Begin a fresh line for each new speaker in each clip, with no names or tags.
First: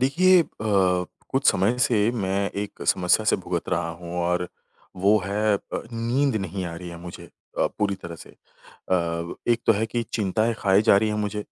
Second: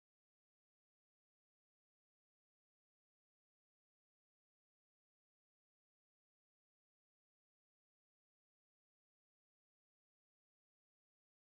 देखिए कुछ समय से मैं एक समस्या से भुगत रहा हूँ और वो है नींद नहीं आ रही है मुझे पूरी तरह से। एक तो है कि चिंताएँ खाए जा रही हैं मुझे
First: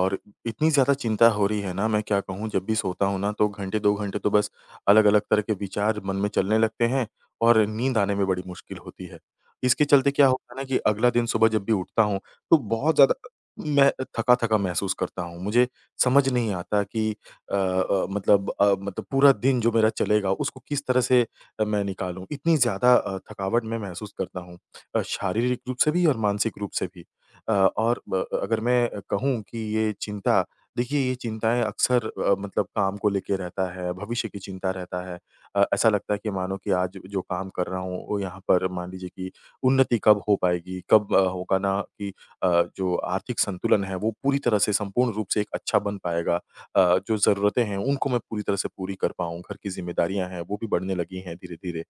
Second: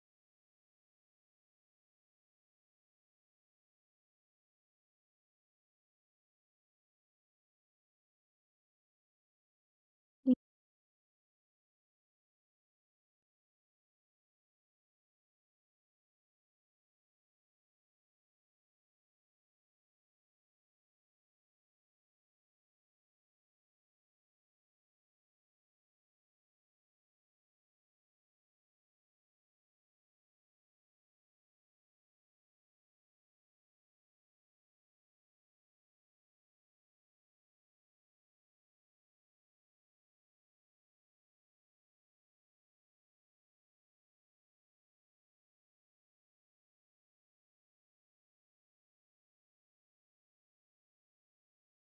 और इतनी ज़्यादा चिंता हो रही है ना मैं क्या कहूँ जब भी सोता हूँ ना तो घंटे 2 घंटे तो बस अलग-अलग तरह के विचार मन में चलने लगते हैं और नींद आने में बड़ी मुश्किल होती है। इसके चलते क्या होता है ना कि अगला दिन सुबह जब भी उठता हूँ तो बहुत ज़्यादा मैं थका-थका महसूस करता हूँ। मुझे समझ नहीं आता कि मतलब पूरा दिन जो मेरा चलेगा उसको किस तरह से मैं निकालूँ? इतनी ज़्यादा थकावट मैं महसूस करता हूँ शारीरिक रूप से भी और मानसिक रूप से भी। अ, और ब अगर मैं कहूँ कि ये चिंता देखिए ये चिंताएँ अक्सर मतलब काम को लेके रहता है, भविष्य की चिंता रहता है। ऐसा लगता है कि मानो कि आज जो काम कर रहा हूँ वो यहाँ पर मान लीजिए कि उन्नति कब हो पाएगी? कब होगा ना कि जो आर्थिक संतुलन है वो पूरी तरह से संपूर्ण रूप से एक अच्छा बन पाएगा? जो ज़रूरतें हैं उनको मैं पूरी तरह से पूरी कर पाऊँ। घर की ज़िम्मेदारियाँ हैं वो भी बढ़ने लगी हैं धीरे-धीरे।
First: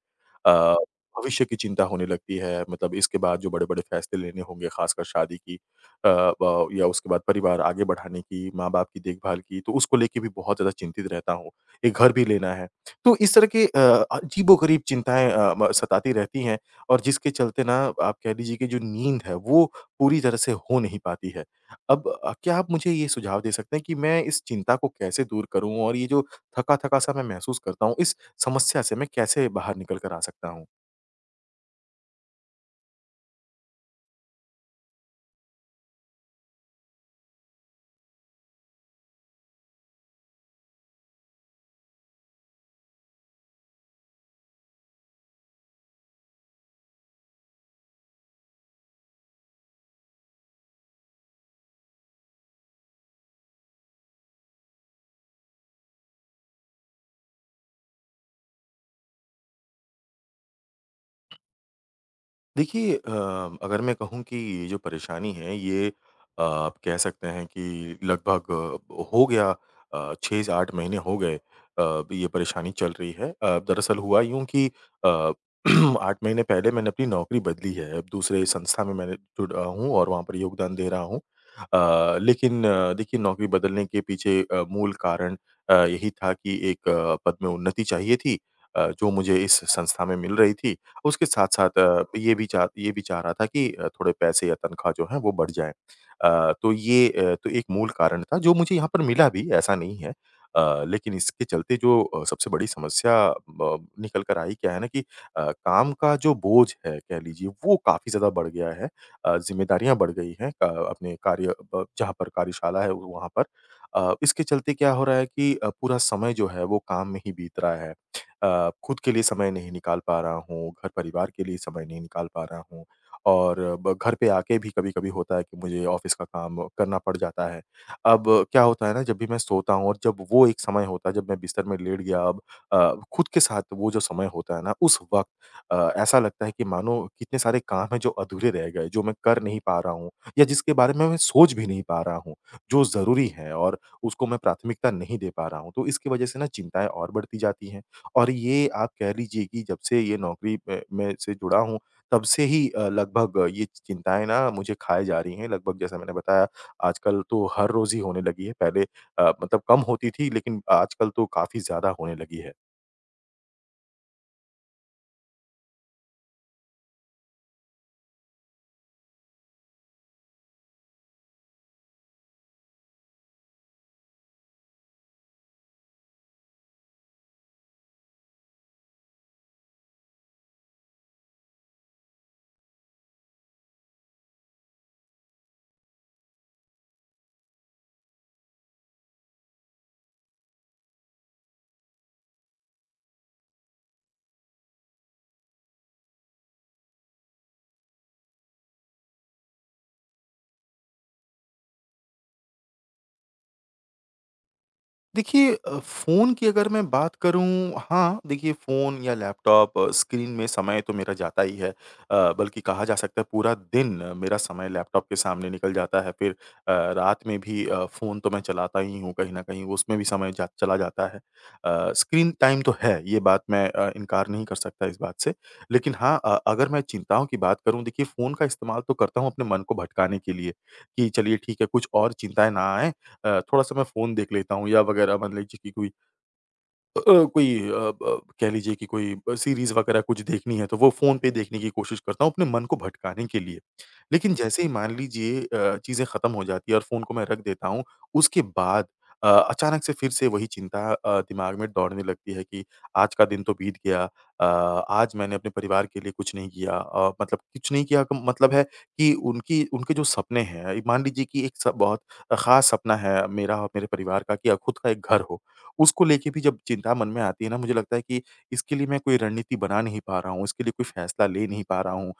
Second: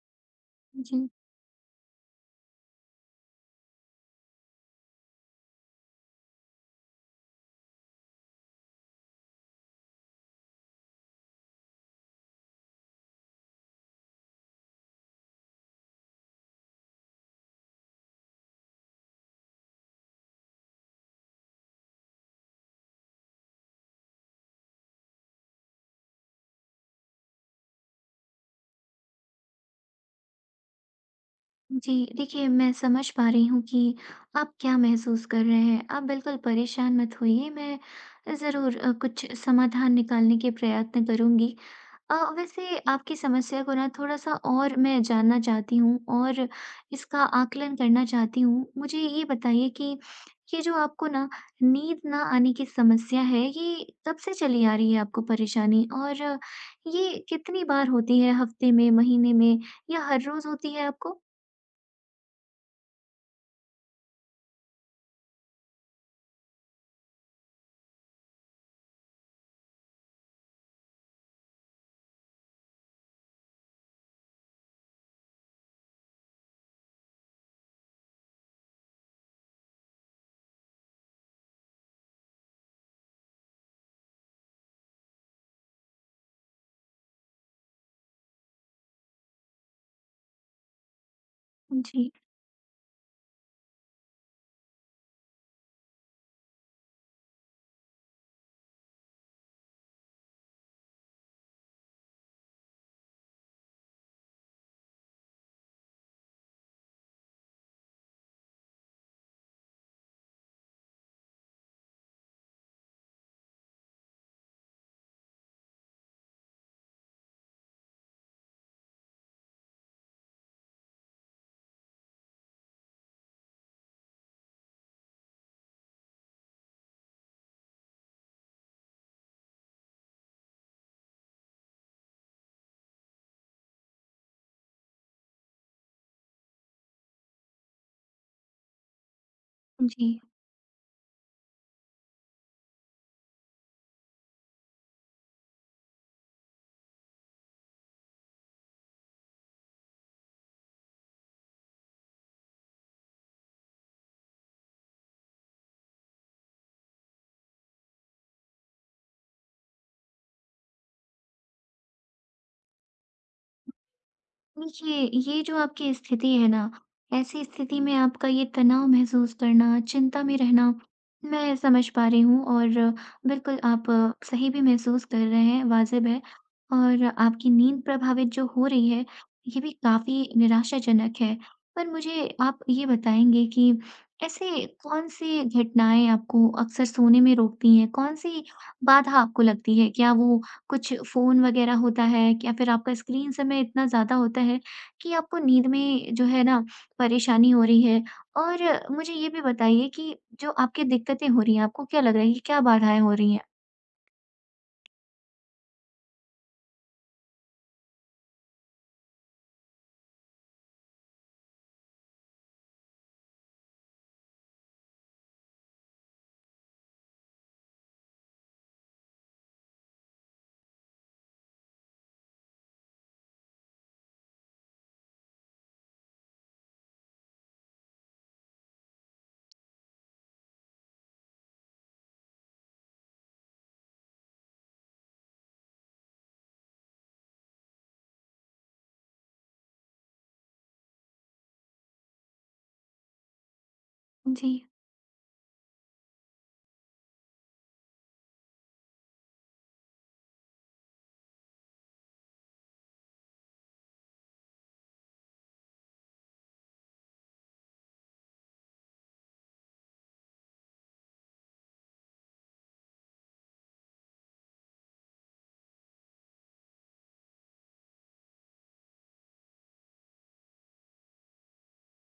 अ,
जी।
भविष्य की चिंता होने लगती है मतलब इसके बाद जो बड़े-बड़े फैसले लेने होंगे ख़ासकर शादी की अ, ब या उसके बाद परिवार आगे बढ़ाने की, माँ-बाप की देखभाल की, तो उसको लेके भी बहुत ज़्यादा चिंतित रहता हूँ। एक घर भी लेना है। तो इस तरह के अजीबो-गरीब चिंताएँ अ, म सताती रहती हैं और जिसके चलते ना आप कह लीजिए कि जो नींद है वो पूरी तरह से हो नहीं पाती है। अब क्या आप मुझे ये सुझाव दे सकते हैं कि मैं इस चिंता को कैसे दूर करूँ और ये जो थका-थका सा मैं महसूस करता हूँ, इस समस्या से मैं कैसे बाहर निकल कर आ सकता हूँ?
जी, देखिए मैं समझ पा रही हूँ कि आप क्या महसूस कर रहे हैं। आप बिल्कुल परेशान मत होइए, मैं ज़रूर कुछ समाधान निकालने के प्रयत्न करूँगी। वैसे आपकी समस्या को ना थोड़ा-सा और मैं जानना चाहती हूँ और इसका आकलन करना चाहती हूँ। मुझे ये बताइए कि ये जो आपको ना नींद ना आने की समस्या है, ये कब से चली आ रही है आपको परेशानी? और ये कितनी बार होती है हफ़्ते में, महीने में या हर रोज़ होती है आपको?
देखिए अगर मैं कहूँ कि ये जो परेशानी है ये आप कह सकते हैं कि लगभग अ, हो गया 6 से 8 महीने हो गए ये परेशानी चल रही है। दरअसल हुआ यूँ कि अ, 8 महीने पहले मैंने अपनी नौकरी बदली है। अब दूसरे संस्था में मैंने जुड़ा हूँ और वहाँ पर योगदान दे रहा हूँ। लेकिन देखिए नौकरी बदलने के पीछे मूल कारण यही था कि एक पद में उन्नति चाहिए थी जो मुझे इस संस्था में मिल रही थी। उसके साथ-साथ
जी,
ये भी चाह रहा था कि थोड़े पैसे या तनख्वाह जो है वो बढ़ जाए। तो एक मूल कारण था जो मुझे यहाँ पर मिला भी ऐसा नहीं है। लेकिन इसके चलते जो सबसे बड़ी समस्या ब निकल कर आई क्या है ना कि काम का जो बोझ है कह लीजिए वो काफ़ी ज़्यादा बढ़ गया है। ज़िम्मेदारियाँ बढ़ गई हैं अपने कार्य ब जहाँ पर कार्यशाला है वहाँ पर। इसके चलते क्या हो रहा है कि पूरा समय जो है वो काम में ही बीत रहा है। खुद के लिए समय नहीं निकाल पा रहा हूँ, घर परिवार के लिए समय नहीं निकाल पा रहा हूँ और ब घर पे आके भी कभी-कभी होता है कि मुझे ऑफ़िस का काम करना पड़ जाता है। अब क्या होता है ना जब भी मैं सोता हूँ और जब वो एक समय होता है जब मैं बिस्तर में लेट गया अब खुद के साथ वो जो समय होता है ना उस वक़्त ऐसा लगता है कि मानो कितने सारे काम हैं जो अधूरे रह गए, जो मैं कर नहीं पा रहा
जी।
हूँ या जिसके बारे में मैं सोच भी नहीं पा रहा हूँ, जो ज़रूरी है और उसको मैं प्राथमिकता नहीं दे पा रहा हूँ। तो इसकी वज़ह से ना चिंताएँ और बढ़ती जाती हैं। और ये आप कह लीजिए कि जब से ये नौकरी में से जुड़ा हूँ, तब से ही लगभग ये चिंताएँ ना मुझे खाए जा रही हैं। लगभग जैसा मैंने बताया आजकल तो हर रोज़ ही होने लगी है। पहले मतलब कम होती थी लेकिन आजकल तो काफ़ी ज़्यादा होने लगी है।
देखिए, ये जो आपकी स्थिति है ना, ऐसी स्थिति में आपका ये तनाव महसूस करना, चिंता में रहना, मैं समझ पा रही हूँ और बिल्कुल आप सही भी महसूस कर रहे हैं, वाजिब है। और आपकी नींद प्रभावित जो हो रही है, ये भी काफ़ी निराशाजनक है। पर मुझे आप ये बताएँगे कि ऐसे कौन-सी घटनाएँ आपको अक्सर सोने में रोकती हैं? कौन-सी बाधा आपको लगती है? क्या वो कुछ फ़ोन वगैरह होता है या फिर आपका स्क्रीन समय इतना ज़्यादा होता है कि आपको नींद में जो है ना परेशानी हो रही है? और मुझे ये भी बताइए कि जो आपकी दिक्कतें हो रही हैं, आपको क्या लग रहा है कि क्या बाधाएँ हो रही हैं?
देखिए फ़ोन की अगर मैं बात करूँ हाँ, देखिए फ़ोन या लैपटॉप स्क्रीन में समय तो मेरा जाता ही है। बल्कि कहा जा सकता है पूरा दिन मेरा समय लैपटॉप के सामने निकल जाता है। फिर रात में भी फ़ोन तो मैं चलाता ही हूँ कहीं न कहीं, उसमें भी समय जा चला जाता है। स्क्रीन टाइम तो है, ये बात मैं इनकार नहीं कर सकता इस बात से। लेकिन हाँ अगर मैं चिंताओं की बात करूँ देखिए फ़ोन का इस्तेमाल तो करता हूँ अपने मन को भटकाने के लिए, कि चलिए ठीक है कुछ और चिंताएँ ना आएँ थोड़ा-सा मैं फ़ोन देख लेता हूँ या वग़ैरह मान लीजिए कि कोई अ अ, कोई अ, ब कह लीजिए कि कोई सीरीज़ वगैरह कुछ देखनी है, तो वो फ़ोन पे देखने की कोशिश करता हूँ अपने मन को भटकाने के लिए। लेकिन
जी।
जैसे ही मान लीजिए चीज़ें ख़त्म हो जाती है और फ़ोन को मैं रख देता हूँ, उसके बाद अचानक से फिर से वही चिंता दिमाग में दौड़ने लगती है कि आज का दिन तो बीत गया अ, आज मैंने अपने परिवार के लिए कुछ नहीं किया मतलब कुछ नहीं किया का मतलब है कि उनकी उनके जो सपने हैं, मान लीजिए कि एक स बहुत ख़ास सपना है मेरा और मेरे परिवार का कि खुद का एक घर हो। उसको लेके भी जब चिंता मन में आती है ना, मुझे लगता है कि इसके लिए मैं कोई रणनीति बना नहीं पा रहा हूँ, इसके लिए कोई फैसला ले नहीं पा रहा हूँ।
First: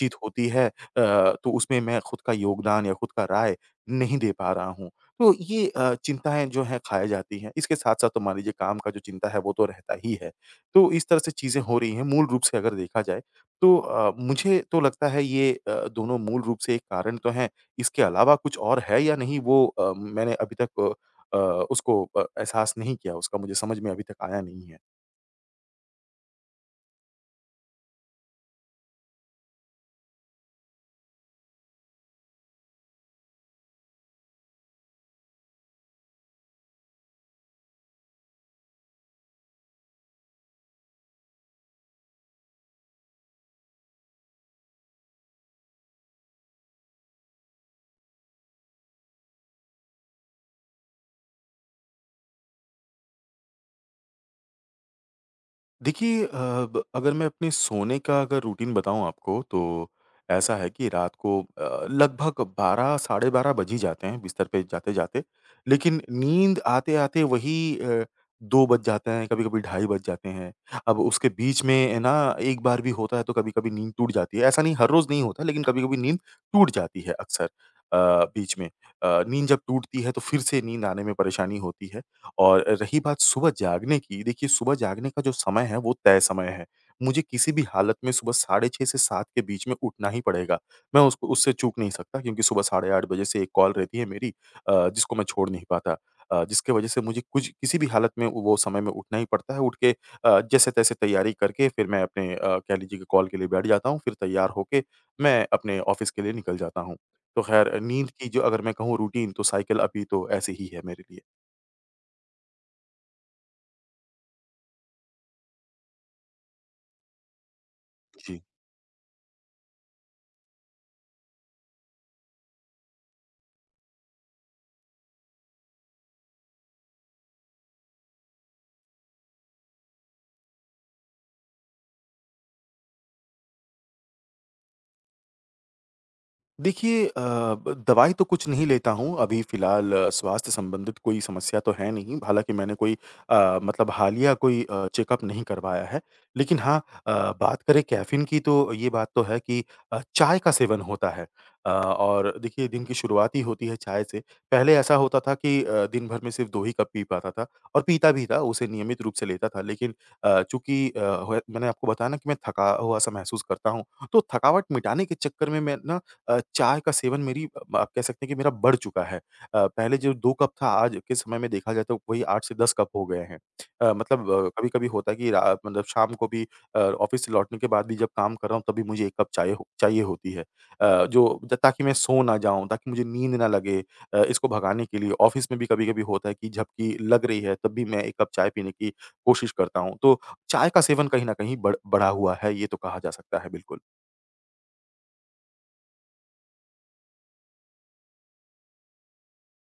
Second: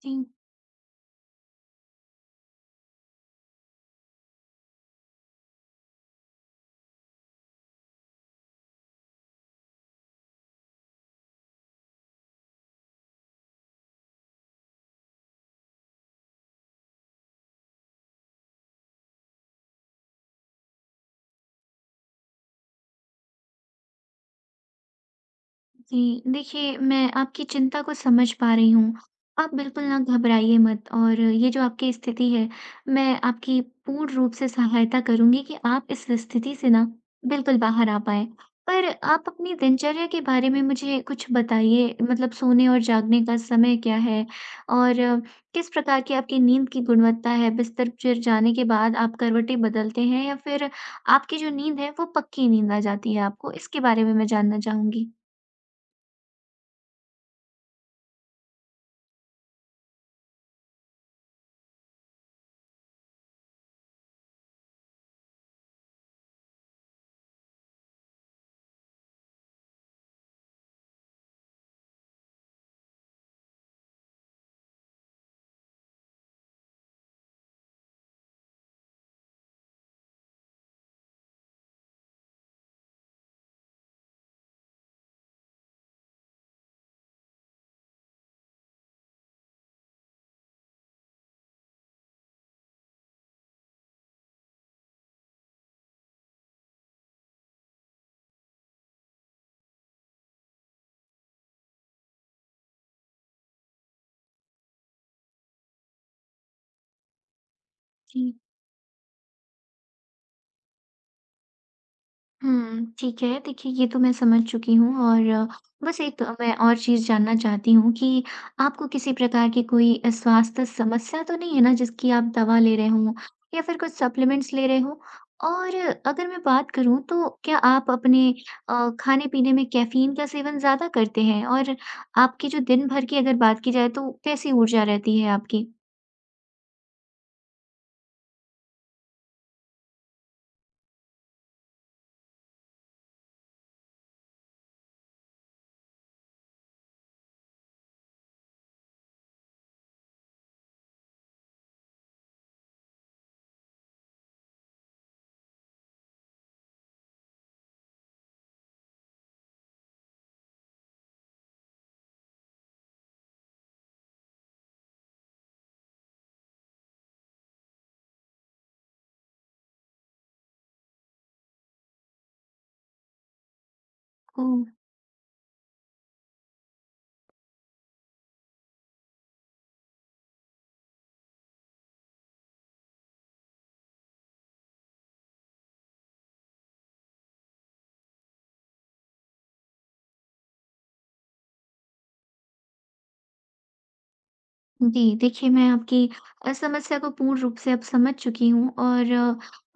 जी।
होती है तो उसमें मैं खुद का योगदान या खुद का राय नहीं दे पा रहा हूँ। तो ये चिंताएँ जो हैं खाए जाती हैं। इसके साथ-साथ तो मान लीजिए काम का जो चिंता है वो तो रहता ही है। तो इस तरह से चीज़ें हो रही हैं। मूल रूप से अगर देखा जाए तो मुझे तो लगता है ये दोनों मूल रूप से एक कारण तो हैं। इसके अलावा कुछ और है या नहीं वो अ, मैंने अभी तक अ, अ, उसको एहसास नहीं किया, उसका मुझे समझ में अभी तक आया नहीं है।
जी, देखिए मैं आपकी चिंता को समझ पा रही हूँ। आप बिल्कुल ना घबराइए मत और ये जो आपकी स्थिति है, मैं आपकी पूर्ण रूप से सहायता करूँगी कि आप इस स्थिति से ना बिल्कुल बाहर आ पाएँ। पर आप अपनी दिनचर्या के बारे में मुझे कुछ बताइए मतलब सोने और जागने का समय क्या है? और किस प्रकार की आपकी नींद की गुणवत्ता है? बिस्तर पर जाने के बाद आप करवटें बदलते हैं या फिर आपकी जो नींद है वो पक्की नींद आ जाती है आपको? इसके बारे में मैं जानना चाहूँगी।
देखिए अ, ब अगर मैं अपने सोने का अगर रूटीन बताऊँ आपको तो ऐसा है कि रात को लगभग 12 साढ़े 12 बज ही जाते हैं बिस्तर पे जाते-जाते। लेकिन नींद आते-आते वही 2 बज जाते हैं, कभी-कभी ढाई बज जाते हैं। अब उसके बीच में ना एक बार भी होता है तो कभी-कभी नींद टूट जाती है। ऐसा नहीं हर रोज़ नहीं होता लेकिन कभी-कभी नींद टूट जाती है अक्सर अ, बीच में। नींद जब टूटती है तो फिर से नींद आने में परेशानी होती है। और रही बात सुबह जागने की, देखिए सुबह जागने का जो समय है वो तय समय है। मुझे किसी भी हालत में सुबह साढ़े 6 से 7 के बीच में उठना ही पड़ेगा। मैं उसको उससे चूक नहीं सकता क्योंकि सुबह साढ़े 8 बजे से एक कॉल रहती है मेरी जिसको मैं छोड़ नहीं पाता। जिसकी वजह से मुझे कुछ किसी भी हालत में वो समय में उठना ही पड़ता है। उठ के जैसे-तैसे तैयारी करके फिर मैं अपने कह लीजिए कि कॉल के लिए बैठ जाता हूँ, फिर तैयार होके मैं अपने ऑफ़िस के लिए निकल जाता हूँ। तो ख़ैर नींद की
जी।
जो अगर मैं कहूँ रूटीन तो साइकिल अभी तो ऐसे ही है मेरे लिए।
ठीक है। देखिए, ये तो मैं समझ चुकी हूँ और बस एक मैं और चीज़ जानना चाहती हूँ कि
जी।
आपको किसी प्रकार की कोई स्वास्थ्य समस्या तो नहीं है ना, जिसकी आप दवा ले रहे हों या फिर कुछ सप्लीमेंट्स ले रहे हों? और अगर मैं बात करूँ, तो क्या आप अपने खाने-पीने में कैफ़ीन का सेवन ज़्यादा करते हैं? और आपकी जो दिन भर की अगर बात की जाए, तो कैसी ऊर्जा रहती है आपकी?
देखिए अ, ब दवाई तो कुछ नहीं लेता हूँ, अभी फ़िलहाल स्वास्थ्य संबंधित कोई समस्या तो है नहीं, हालाँकि मैंने कोई मतलब हालिया कोई चेकअप नहीं करवाया है। लेकिन हाँ अ, बात करें कैफ़ीन की तो ये बात तो है कि चाय का सेवन होता है और देखिए दिन की शुरुआत ही होती है चाय से। पहले ऐसा होता था कि दिन भर में सिर्फ़ 2 ही कप पी पाता था और पीता भी था, उसे नियमित रूप से लेता था। लेकिन अ, चूँकि अ, हो मैंने आपको बताया ना कि मैं थका हुआ-सा महसूस करता हूँ, तो थकावट मिटाने के चक्कर में मैं ना चाय का सेवन मेरी ब आप कह सकते हैं कि मेरा बढ़ चुका है। पहले जो 2 कप था आज के समय में देखा जाए तो वही 8 से 10 कप हो गए हैं।
को
कभी-कभी होता है कि रा मतलब शाम को भी ऑफ़िस से लौटने के बाद भी जब काम कर रहा हूँ तभी मुझे 1 कप चाय हो चाहिए होती है। अ, जो ज ताकि मैं सो ना जाऊँ, ताकि मुझे नींद ना लगे इसको भगाने के लिए ऑफ़िस में भी कभी-कभी होता है कि झपकी लग रही है तब भी मैं 1 कप चाय पीने की कोशिश करता हूँ। तो चाय का सेवन कहीं न कहीं बढ़ा हुआ है, ये तो कहा जा सकता है बिल्कुल।
जी, देखिए मैं आपकी समस्या को पूर्ण रूप से अब समझ चुकी हूँ और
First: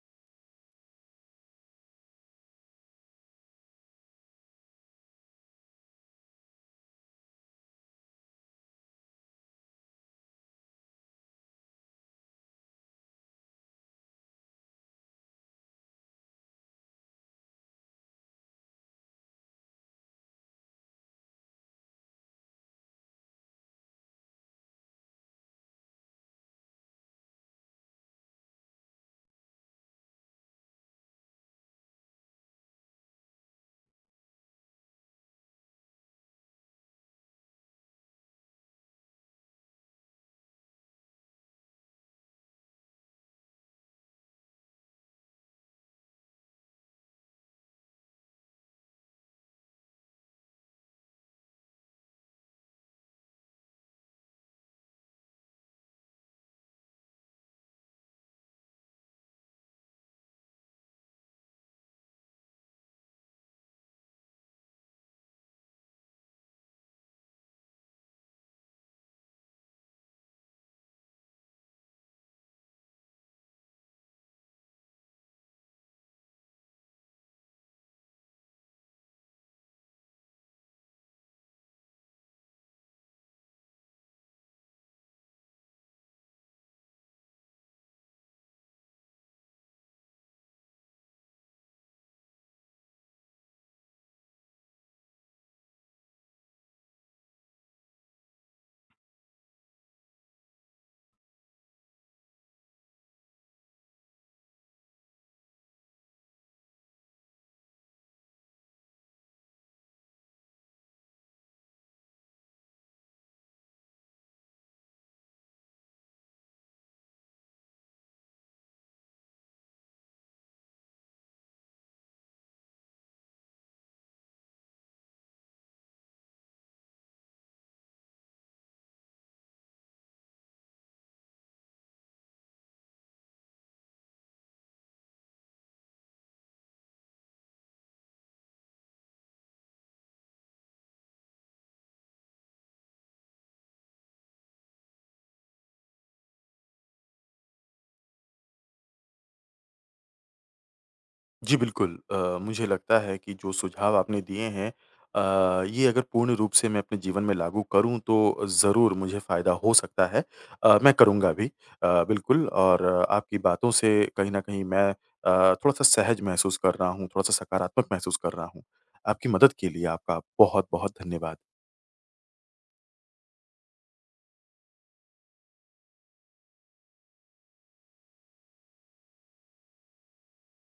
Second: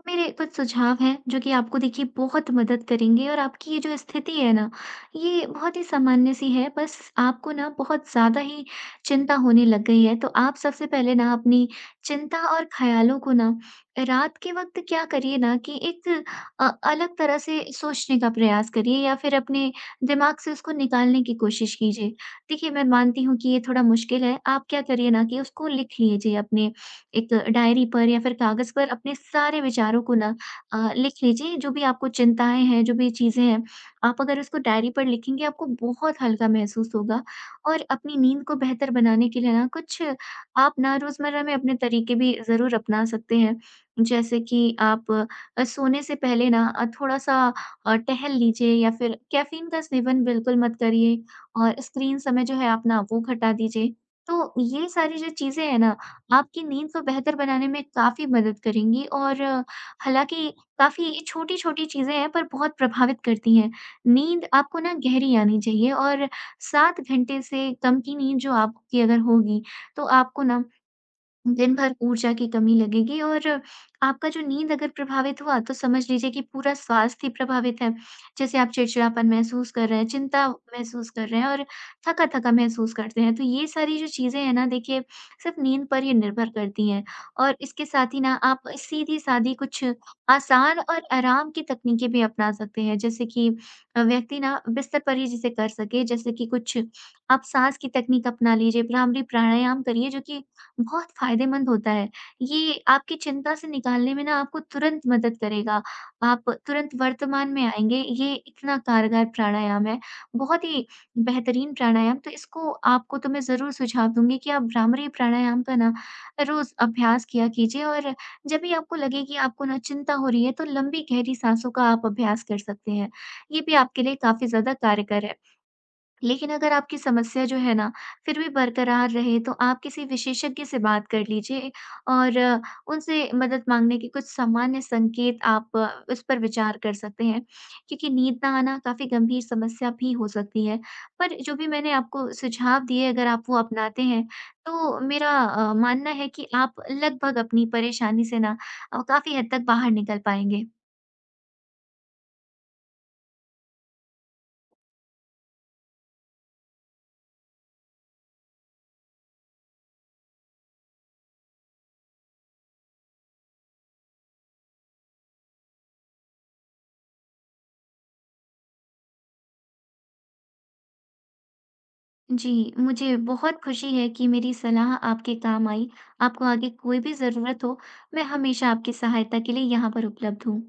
मेरे कुछ सुझाव हैं जो कि आपको देखिए बहुत मदद करेंगे और आपकी ये जो स्थिति है ना, ये बहुत ही सामान्य सी है बस आपको ना बहुत ज़्यादा ही चिंता होने लग गई है। तो आप सबसे पहले ना अपनी चिंता और ख़्यालों को ना रात के वक़्त क्या करिए ना कि एक अलग तरह से सोचने का प्रयास करिए या फिर अपने दिमाग से उसको निकालने की कोशिश कीजिए। देखिए, मैं मानती हूँ कि ये थोड़ा मुश्किल है। आप क्या करिए ना कि उसको लिख लीजिए अपने एक डायरी पर या फिर कागज़ पर अपने सारे विचारों को ना लिख लीजिए, जो भी आपको चिंताएँ हैं, जो भी चीज़ें हैं, आप अगर उसको डायरी पर लिखेंगे, आपको बहुत हल्का महसूस होगा। और अपनी नींद को बेहतर बनाने के लिए ना कुछ आप ना रोज़मर्रा में अपने तरीके भी ज़रूर अपना सकते हैं। जैसे कि आप सोने से पहले ना थोड़ा-सा टहल लीजिए या फिर कैफ़ीन का सेवन बिल्कुल मत करिए। और स्क्रीन समय जो है अपना वो घटा दीजिए। तो ये सारी जो चीज़ें हैं ना, आपकी नींद को बेहतर बनाने में काफ़ी मदद करेंगी और हालाँकि काफ़ी छोटी-छोटी चीज़ें हैं पर बहुत प्रभावित करती हैं। नींद आपको ना गहरी आनी चाहिए और 7 घंटे से कम की नींद जो आपकी अगर होगी, तो आपको ना दिन भर ऊर्जा की कमी लगेगी और आपका जो नींद अगर प्रभावित हुआ तो समझ लीजिए कि पूरा स्वास्थ्य ही प्रभावित है। जैसे आप चिड़चिड़ापन महसूस कर रहे हैं, चिंता महसूस कर रहे हैं और थका-थका महसूस करते हैं। तो ये सारी जो चीज़ें हैं ना देखिए सिर्फ़ नींद पर ही निर्भर करती हैं और इसके साथ ही ना आप सीधी-सादी कुछ आसान और आराम की तकनीकें भी अपना सकते हैं। जैसे कि व्यक्ति ना बिस्तर पर ही जिसे कर सके जैसे कि कुछ आप साँस की तकनीक अपना लीजिए, भ्रामरी प्राणायाम करिए जो कि बहुत फ़ायदेमंद होता है। ये आपकी चिंता से निकालने में ना आपको तुरंत मदद करेगा। आप तुरंत वर्तमान में आएँगे, ये इतना कारगर प्राणायाम है। बहुत ही बेहतरीन प्राणायाम तो इसको आपको तो मैं ज़रूर सुझाव दूँगी कि आप भ्रामरी प्राणायाम का ना रोज़ अभ्यास किया कीजिए और जब भी आपको लगे कि आपको ना चिंता हो रही है, तो लंबी गहरी साँसों का आप अभ्यास कर सकते हैं। ये भी आपके लिए काफ़ी ज़्यादा कारगर है। लेकिन अगर आपकी समस्या जो है ना, फिर भी बरकरार रहे, तो आप किसी विशेषज्ञ से बात कर लीजिए और उनसे मदद माँगने के कुछ सामान्य संकेत आप इस पर विचार कर सकते हैं, क्योंकि नींद ना आना काफ़ी गंभीर समस्या भी हो सकती है। पर जो भी मैंने आपको सुझाव दिए, अगर आप वो अपनाते हैं, तो मेरा मानना है कि आप लगभग अपनी परेशानी से ना काफ़ी हद तक बाहर निकल पाएँगे।
जी, बिल्कुल। मुझे लगता है कि जो सुझाव आपने दिए हैं ये अगर पूर्ण रूप से मैं अपने जीवन में लागू करूँ तो ज़रूर मुझे फ़ायदा हो सकता है। मैं करूँगा भी बिल्कुल और आपकी बातों से कहीं न कहीं मैं थोड़ा-सा सहज महसूस कर रहा हूँ, थोड़ा-सा सकारात्मक महसूस कर रहा हूँ। आपकी मदद के लिए आपका बहुत-बहुत धन्यवाद।
जी, मुझे बहुत खुशी है कि मेरी सलाह आपके काम आई। आपको आगे कोई भी ज़रूरत हो, मैं हमेशा आपकी सहायता के लिए यहाँ पर उपलब्ध हूँ।